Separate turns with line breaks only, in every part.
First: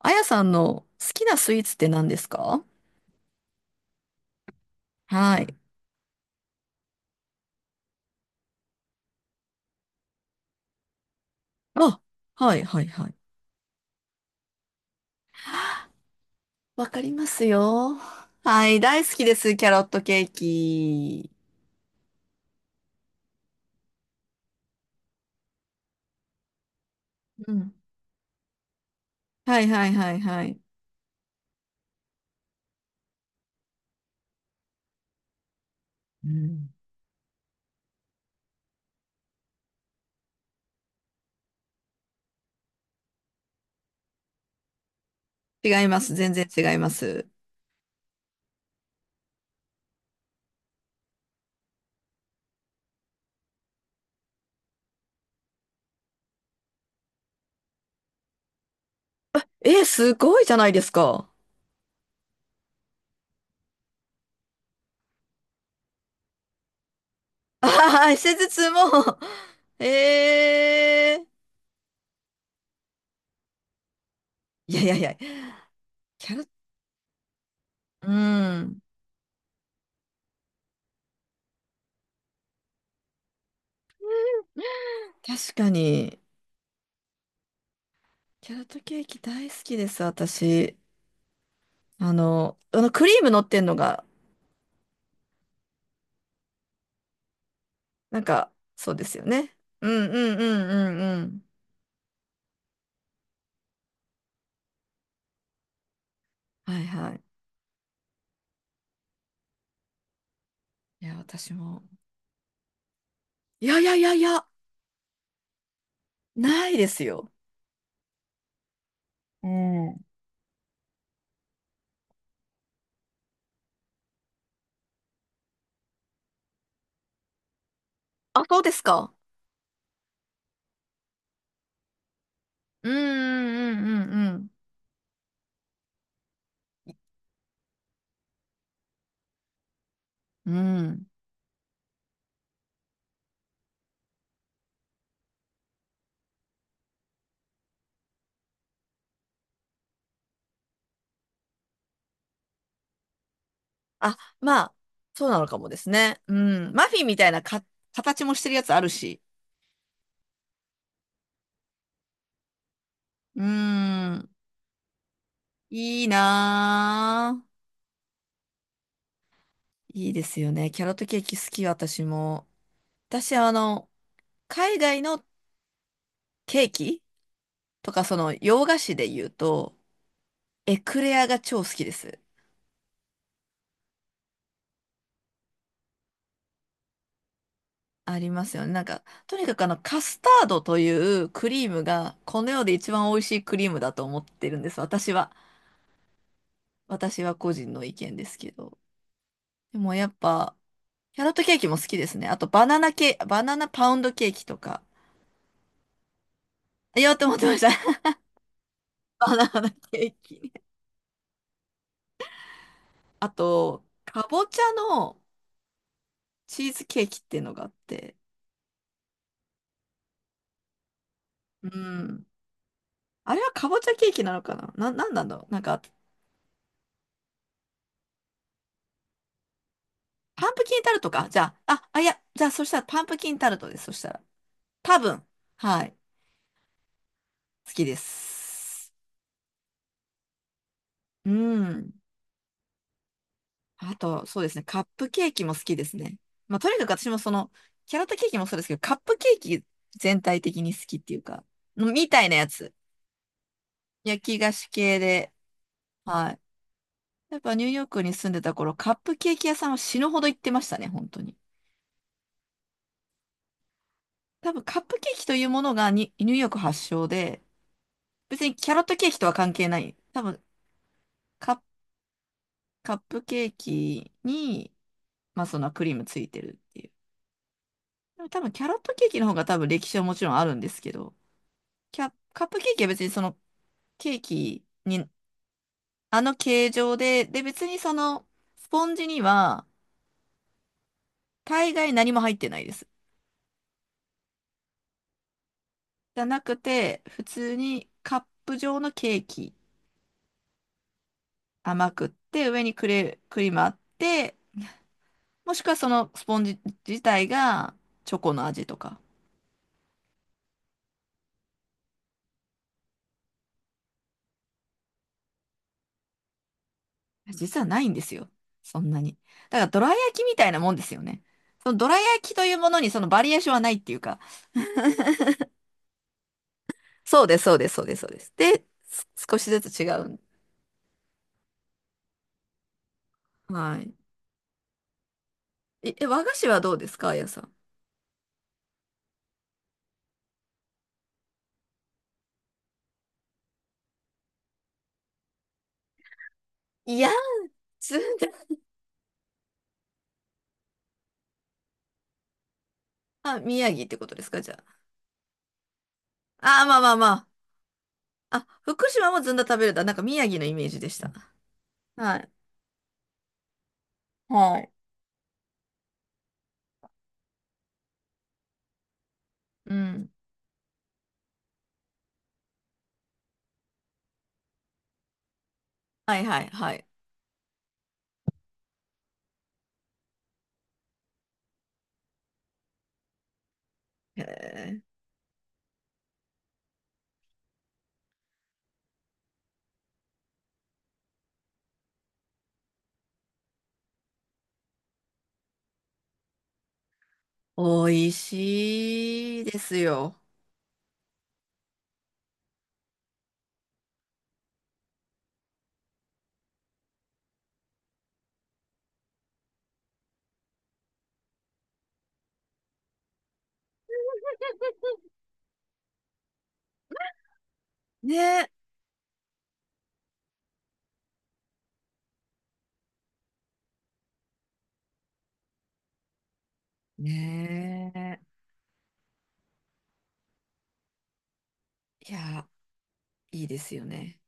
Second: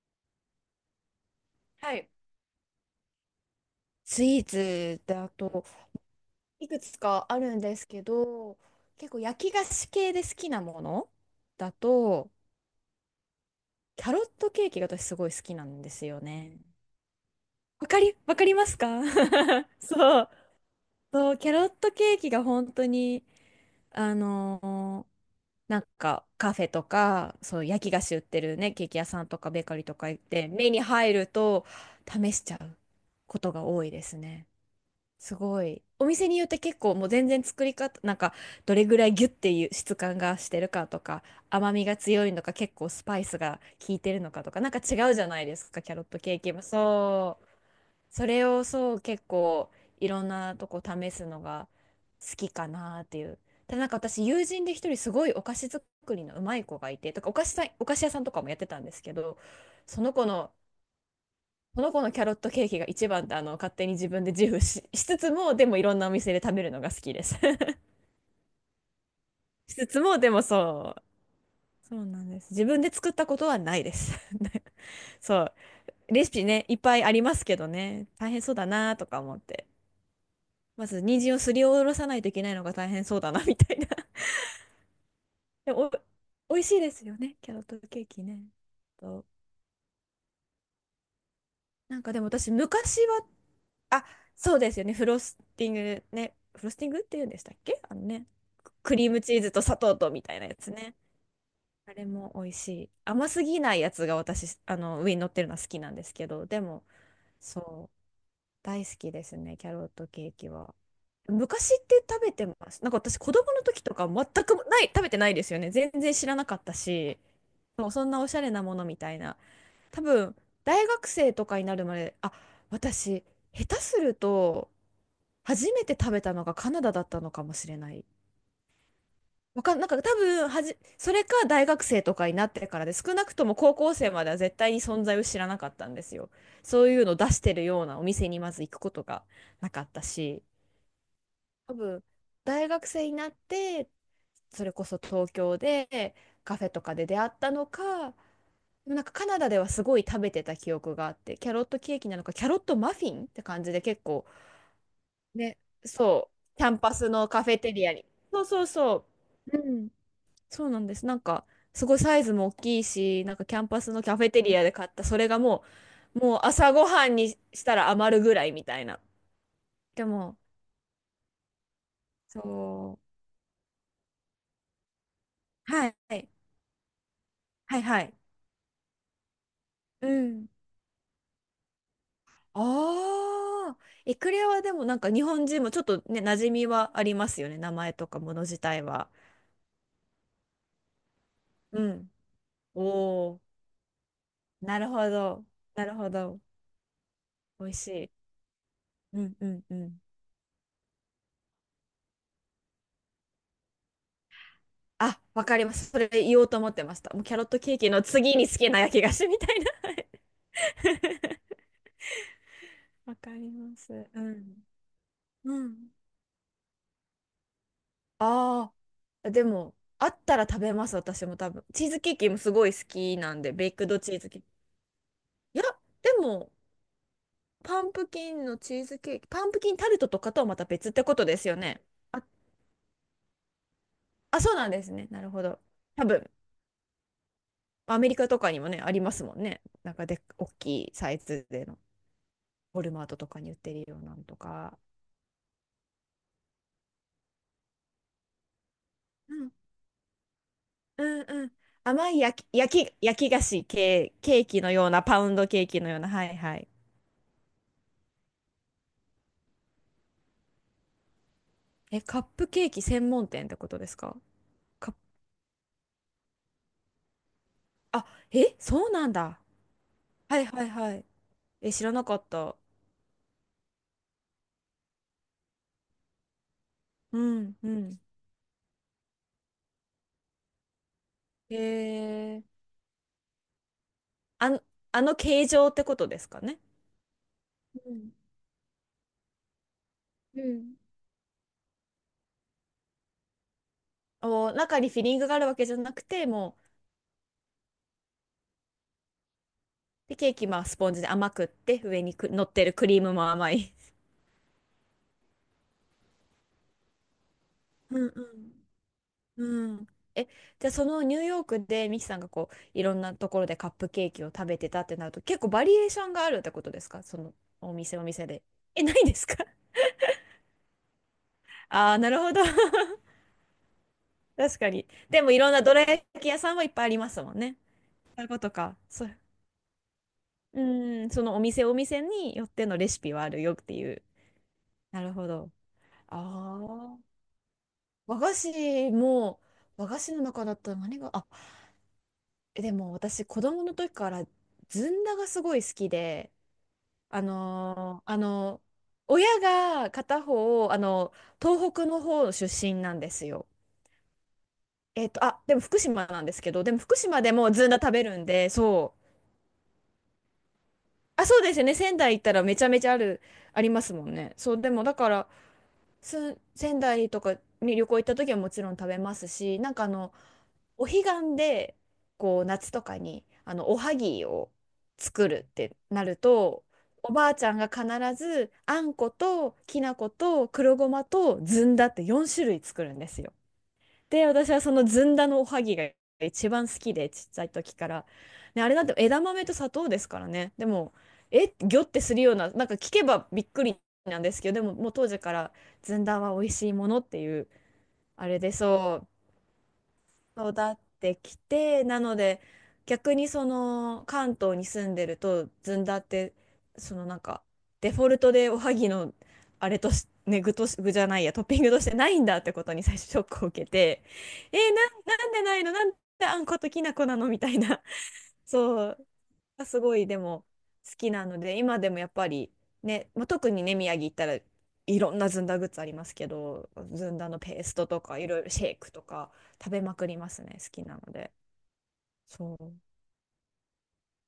あやさんの好きなスイーツって
は
何
い。
ですか？
スイーツだ
はい。
といくつかあるんですけど、結構焼き菓子系で好きなものだ
あ、
と
はい、はい、はい。
キャロットケーキが私すごい好きなんですよね。
わかります
わ
よ。
かり、わかりま
は
す
い、
か？
大好きです、キ ャロットケ
そう、
ーキ。
そう、キャロットケーキが本当にあのーなんかカフェとか、
う
そう、
ん。
焼き菓子売ってるね、ケーキ屋さんとか
は
ベー
い、
カリ
は
ー
い、
とか
はい、
行っ
は
て
い。
目に入ると試しちゃうことが多いですね。すごい。お
う
店によって
ん。
結構もう全然作り方、なんかどれぐらいギュッていう質感がしてるかとか、甘みが強いのか結構スパイスが効いてるのかとか、なんか違うじゃないですか、
違い
キャ
ま
ロッ
す、
ト
全
ケー
然
キ
違
も。
います。
そう。それをそう結構いろんなとこ試すのが好きかなっていう。ただなんか私、友人で一人すごいお菓子作りのうまい子がいて、とかお菓子屋さんとかもやってたんですけど、
え、
その
す
子
ごい
の
じゃないですか？
この子のキャロットケーキが一番って、あの、勝手に自分で自負しつつも、でもいろんなお店で食べるのが好きです。
あはい、施術も。
しつつもでも、そう、
えー。
そうなんです、自分で作ったことはないです。
いやいやいや、
そうレシ
キャロッ
ピ
ト、
ね、いっぱいありますけどね、
う
大変そうだ
ん。
なとか思って、まず人参をすりおろさないといけないのが大変そうだなみたいな。
確 か
でも
に、
お美味しいですよね、キャロットケーキね。
キャロットケーキ
と、
大好きです、私。
なんかでも私
あの
昔
クリー
は、
ム乗ってんのが
あ、そうですよね、フロスティングね、フロスティングって言うんでしたっけ、あの
なん
ね、
か、そ
ク
うで
リー
す
ム
よ
チーズ
ね。
と砂
う
糖
ん
とみた
う
い
んう
なやつね。
んうんうん。
あれも美味しい。甘すぎないやつが私、あの、上に乗ってるのは好きなんですけど、で
は
も、
いはい。
そう、大好きですね、キャロットケーキは。
いや、私
昔
も。
って食べてます。なんか私、子供の
いや
時
いや
と
い
か
やい
全
や、
くない、食べてないですよね。全然知らなかっ
な
た
いです
し、
よ。
そう、そんなおしゃれなものみたいな。
う
多
ん。
分、大学生とかになるまで、あ、私、下手すると、初めて食べたのがカナダだったのかもしれない。
あ、そうですか。
わかん、なんか多分、それか大学生とかになってから
う
で、
んう
少なくとも高校生
ん
まで
う
は
ん
絶対に存在を知らなかったんですよ。そういうのを出してるようなお店にまず行くことがなかったし、
うんうん。うん。
多分、大学生になって、それこそ東京でカフェとかで出会ったのか、でもなんかカナダではすごい食べてた記憶があって、キャロットケーキなのか、キャロットマフィンって感じで結
あ、
構、
まあ、そうなの
ね、
かもですね。
そ
う
う、キャ
ん。
ン
マ
パ
フィン
ス
みた
の
いな
カフェ
か、
テリアに。
形も
そ
し
う
てるや
そう
つある
そ
し。
う。うん、そうなんです。なんか、すごいサイズも大きいし、なん
う
かキャンパスのカフ
ん。
ェテリアで買った、それがも
いい
う、もう朝ごはんに
なぁ。
したら余るぐらいみたいな。で
いいで
も、
すよね。キャロットケーキ好き、私も。
そ
私、海外の
う。はい。
ケーキ
はい
と
は
か、
い。
洋菓子で言うと、
うん。
エクレアが超好きです。
ああ、エクレアはでもなんか日本人もちょっとね、馴染みはありますよね。名前と
あ
か
り
もの
ます
自
よね。な
体
んか、
は。
とにかくカスタードというクリー
う
ム
ん。
が、この世で一番美味
お
し
お、
いクリームだと思ってるんで
な
す。
るほ
私は。
ど。なるほど。
私は個
美
人
味
の
し
意見で
い。
すけど。
うんうんう
でも
ん。
やっぱ、キャロットケーキも好きですね。あと、バナナパウンドケーキとか。
あ、わかります。それ言おうと思ってまし
言
た。
おう
もう
と
キ
思
ャ
っ
ロ
て
ッ
ま
ト
し
ケーキ
た。
の次に好きな焼き菓 子
バナ
みたい
ナ
な。
ケーキ。
わ
あ
かりま
と、
す。う
か
ん。
ぼちゃの
うん。
チーズケーキっていうのがあって。
ああ、でも、あったら食べます、私も多分。
う
チーズケー
ん。
キもすごい好きな
あれ
ん
は
で、ベ
か
イ
ぼ
ク
ちゃ
ド
ケー
チー
キ
ズ
な
ケ
の
ーキ。
かなな、なんなんだろう。
い
なん
や、
か、
でも、パンプキンのチーズケーキ、パンプキンタルトとかとは
パン
ま
プ
た
キン
別
タ
っ
ル
て
ト
こと
か。
で
じ
す
ゃ
よ
あ、
ね。
いや、
あ、
じゃあ、そしたらパンプキンタルトです。そしたら。
あ、そうなんです
多
ね。な
分、
るほど。
はい、
多分、
好きで
アメリカとかにもね、あ
す。
りますもんね。なんかで、大きいサイ
う
ズでの、
ん。
ウォルマートとかに売ってる
あ
ようなの
と、
と
そうですね、
か。
カップケーキも好きですね。まあ、とにかく私もキャラットケーキもそうですけど、カップケーキ全体的に好きっ
う
ていう
ん
か、
うん。
み
甘い
たいなやつ。
焼き菓子系、
焼き
ケー
菓
キ
子
のよう
系
な、パウ
で。
ンドケーキのような。は
は
い
い。
はい。
やっぱニューヨークに住んでた頃、カップケーキ屋さんは死ぬほど行ってましたね、本当に。
え、カップケーキ専門店ってことですか？
多分カッ
カッ
プ
プ、
ケーキというものがにニューヨーク発祥で、
あ、
別に
え、
キャロッ
そう
ト
な
ケー
ん
キとは
だ。
関係ない。多
は
分
いはいはい。
カッ
え、知らなかった。
カップケーキに、まあそのクリームついてるっていう。
うんうん。
でも多分キャロットケーキの方が多分歴史はもちろんあるんですけど、
へえ。
カップケーキは別にそのケー
あの、
キ
あ
に、
の形状ってことで
あ
す
の
かね。
形状で、別に
う
そ
ん
のスポンジには
うん。
大概何も入ってないです。
お、中にフィリングがあるわけじゃなく
じゃ
て、
なく
もう、
て、普通にカップ状のケーキ
で、ケーキ、まあ、スポンジで甘くって、
甘
上
くっ
にく、乗
て、
っ
上
てる
に
クリームも
クリ
甘
ームあ
い。
って、もしくはそのスポンジ自体が
うん
チョコの味とか。
うんうん。え、じゃあそのニューヨークでミキさんがこういろんなところでカップケーキを食べてたってなると、結構バリエーションがあるってことですか？その
実は
お
ないん
店
で
お
す
店
よ。
で。
そ
え、
ん
な
な
いんで
に。
すか？
だから ドラ焼きみたいなもんですよね。そのド
ああ
ラ
ー、なる
焼
ほ
き
ど。
というものに そのバリエーションはないっていうか。
確かに。でもいろんなどら焼き屋さんはいっぱいあります
そう
も
で
ん
す、そ
ね。
うです、そうです、そうで
そういう
す。
こと
で、
か。そう。
少しずつ違う。
うん、そのお店お店によってのレシピはあるよって
は
い
い。
う。なるほど。
和菓子はどうで
あ
すか、あ
あ。
やさん？
和菓子も、和菓子の中だったら何が、あ、でも私、子供の時からずんだがすごい好きで、
いや、
あ
ずん
のーあ
だ。
のー親が片方、あの、東北の方出身なんです
あ、
よ。
宮城ってことですか、じゃ
えっと、あ、でも福島なんですけ
あ？
ど、
あー、
で
ま
も
あまあ
福島
ま
でもずんだ食べるん
あ。あ、
で、
福
そう。
島もずんだ食べるだ。なんか宮城のイメージでした。
あ、そうですよね。仙台
は
行っ
い。
たらめちゃめちゃある、ありますもんね。そ
は
う、
い。
でもだから、仙台とかに旅行行った時はもちろん食べますし、なん
う
かあ
ん。
の、お彼岸でこう夏とかにあのおはぎを作るってなる
はいはい
と、
はい。
おばあちゃんが必ずあんこときな粉と黒ごまとずんだって4種類作るんですよ。
へ
で、私はそ
え。
のずんだのおはぎが一番好きで、ちっちゃい時から。ね、あれなんて枝豆と砂糖ですからね。でも、え、ギョってするような、なんか聞けばびっくりなんですけど、でももう当時からずんだは美味しいものっていう、
美味
あれでそう、
しいですよ。
育ってきて、なので逆にその関東に住んでるとずんだって、そのなんかデフォルトでおはぎのあれとし、ね、具とし、具じゃないや、トッピングとしてないんだってことに 最初ショックを受けて、えー、なんでないの、なんであんこときな粉なのみたいな。
ね。
そうがすごいでも好きなので、今でもやっぱりね、まあ、特にね宮城行ったら、いろんなずんだグッズありますけど、ずんだのペーストとかい
ね
ろいろ、シェイクとか食べまくりますね、好きなので。
え。いや
そ
ーいいですよね。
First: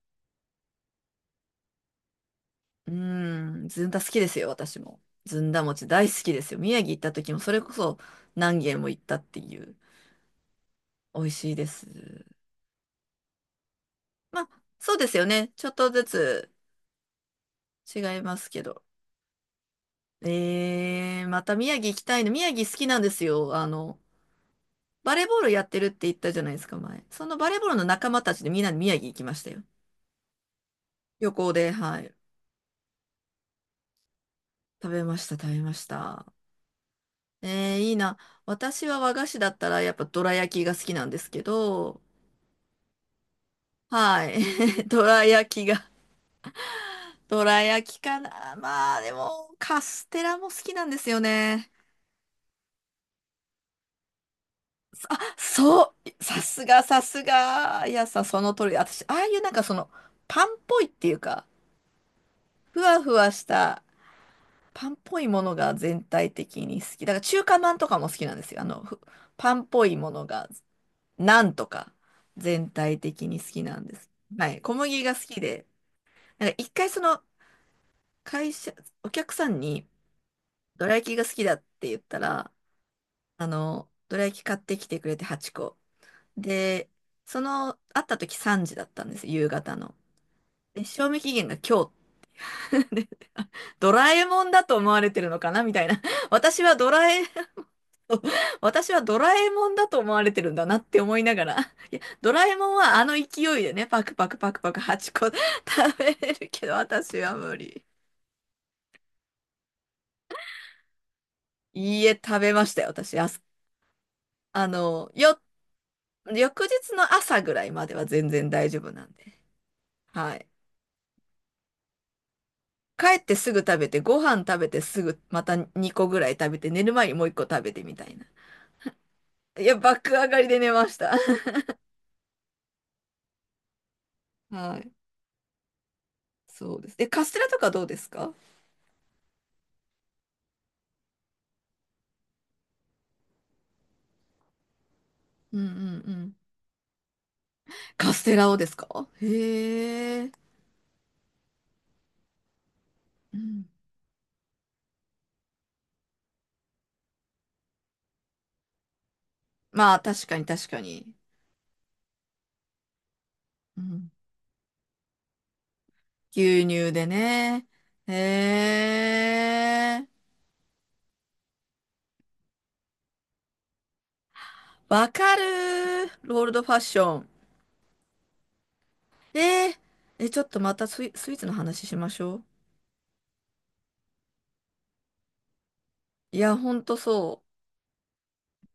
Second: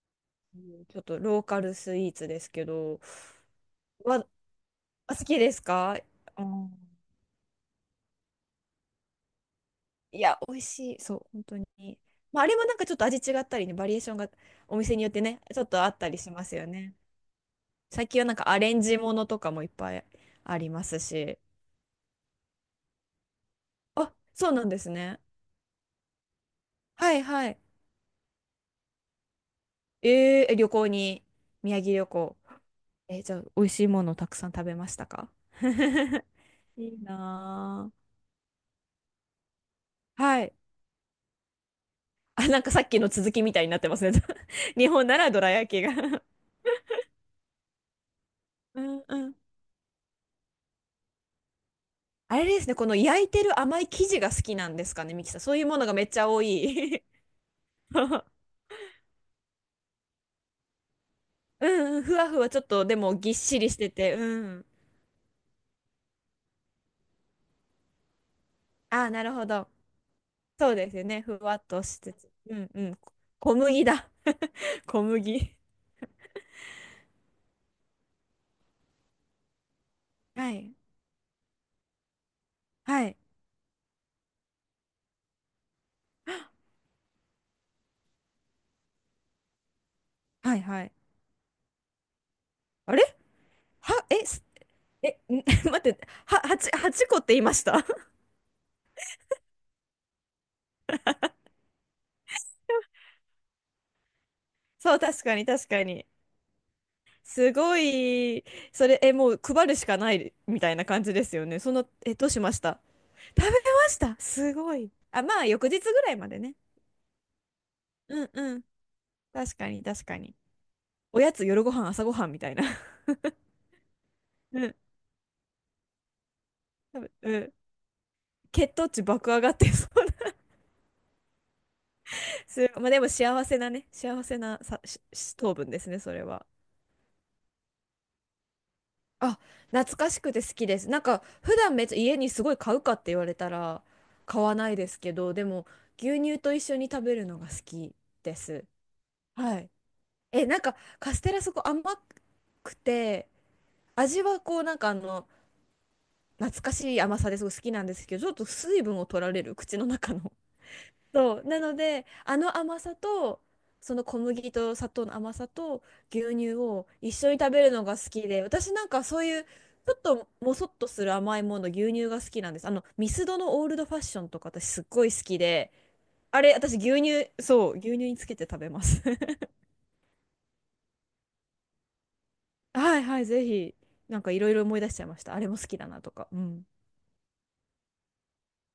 う、ちょっとローカルスイーツですけ
う
ど。
ーん、ずんだ好き
わ
ですよ、私も。
あ、好き
ずん
で
だ
す
餅
か？
大好きで
う
すよ。
ん、
宮城行った時もそれこそ何軒も行ったっていう。
いや美味しい、そ
美
う
味
本
しい
当
です。
に。まあ、あれもなんかちょっと味違ったりね、バリエーションが
まあ、
お
そ
店
う
に
で
よっ
す
て
よ
ね
ね。
ち
ち
ょっ
ょっ
とあ
と
っ
ず
たりしま
つ
すよね。最
違
近
い
はな
ま
んか
す
ア
け
レン
ど。
ジものとかもいっぱいありますし。
また宮城行きたいの。宮城好きなんですよ。
あ、そうなんです
バ
ね。
レーボールやってるって言ったじゃないですか、前？
はい
そのバ
は
レ
い。
ーボールの仲間たちでみんなで宮城行きましたよ。
えー、旅行に、
旅行で、
宮城
は
旅
い。
行。えー、じゃあ、美味しいものをたくさん食べま
食
し
べ
た
まし
か？
た、食べ ました。
いいな
いいな。私は和菓子だったらやっぱど
ぁ。
ら
はい。
焼きが好きなんですけど、
あ、なんかさっきの続きみたいになってますね。
は い。
日
ど
本な
ら
らど
焼
ら
き
焼き
が。
が
どら焼きかな。
う
まあ
ん
で
うん。
も、カステラも好きなんですよね。
あれですね、この焼いてる甘い生地が好きなんですかね、ミキさん。そういうものが
そ
めっち
う。
ゃ
さ
多
すが、さ
い。
すが。い
そ
やさん、
う、
その通り。私、ああいうなんかパンっぽいっていうか、
うんうん、ふわふわ、ちょっ
ふ
とで
わふ
も
わ
ぎっ
し
しりし
た、
てて、うん。
パンっぽいものが全体的に好き。だから中華まんとかも好きなんですよ。
あー、なるほ
パンっ
ど。
ぽいものが、
そうですよね、ふ
なん
わっ
と
と
か、
しつつ。うん
全
うん。
体的に好
小
きな
麦
んで
だ。
す。はい。小 麦
小
が好き
麦。
で。なんか一回会社、お客さんに、
はい。
どら焼きが好きだって言ったら、
はい。
どら焼き買ってきてくれて8個。で、会った時3時だったんです、夕方の。
はい
で、
はい。
賞味期限が今日。
あ
で、
れ
ド
は、
ラえもんだと思われ
え、
てるの
ん、
かな み
待
たい
って、
な。
は、
私
8、
はド
八
ラ
個
え、
って言いました？
私はドラえもんだと思われてるんだなって思いながら。いや、ドラえもんはあの勢いでね、パクパクパクパ ク
そ
8
う、
個
確かに確 か
食
に。
べれるけど、私は
す
無
ご
理。
い、それ、え、もう配るしかないみたいな感じですよね。その、
いいえ、
え、どうし
食べ
まし
まし
た？
たよ、私。あ
食べました？す
あ
ごい。
の、
あ、ま
よ
あ、翌日ぐらいまでね。
翌日の朝ぐらいまでは
う
全
ん
然
うん。
大丈夫なんで。
確かに確かに。
はい。
おやつ、夜ご飯、朝ごはんみたいな。
帰ってすぐ食べて、ご飯食
う
べ
ん。
てすぐまた2個ぐらい食べて、寝る
多
前
分
にもう1
う
個
ん。
食べてみたいな。
血糖値爆上がっ
い
て
や、
そう
爆上
な。
がりで寝ました。
す、まあ、でも幸せなね、幸せな
は
さ
い。
しし糖分ですね、それは。
そうです。え、カステラとかどうですか？
あ、懐かしくて好きです。なんか普段めっちゃ家にすごい買うかって言われたら買わないですけど、で
うんう
も
んう
牛
ん。
乳と一緒に食べるのが好き
カス
で
テラを
す。
ですか？
はい。
へえ。
え、なんかカステラそこ甘くて、
うん。
味はこうなんかあの懐かしい甘さですごい好きなんですけど、ちょっと水分を取られる口の
まあ、
中
確
の。
かに確かに。
そう。なので、あの甘さと、
う
その
ん。
小麦と砂糖の甘さと牛乳
牛
を
乳で
一緒に食べ
ね。
るのが好
へ
きで、私なんかそういう、ちょっ
え。
ともそっとする甘いもの、牛乳が好きなんです。あの、ミスドのオールドファッションとか私すっご
わ
い好
か
き
る
で、
ー。
あ
ロール
れ、
ドファ
私
ッシ
牛
ョン。
乳、そう、牛乳につけて食べます。
えー、ちょっとまたスイーツの話しましょう。
はいはい、ぜひ、なんかいろいろ思い出しちゃいました。あれも好きだなとか。
い
う
や、
ん。
ほんとそう。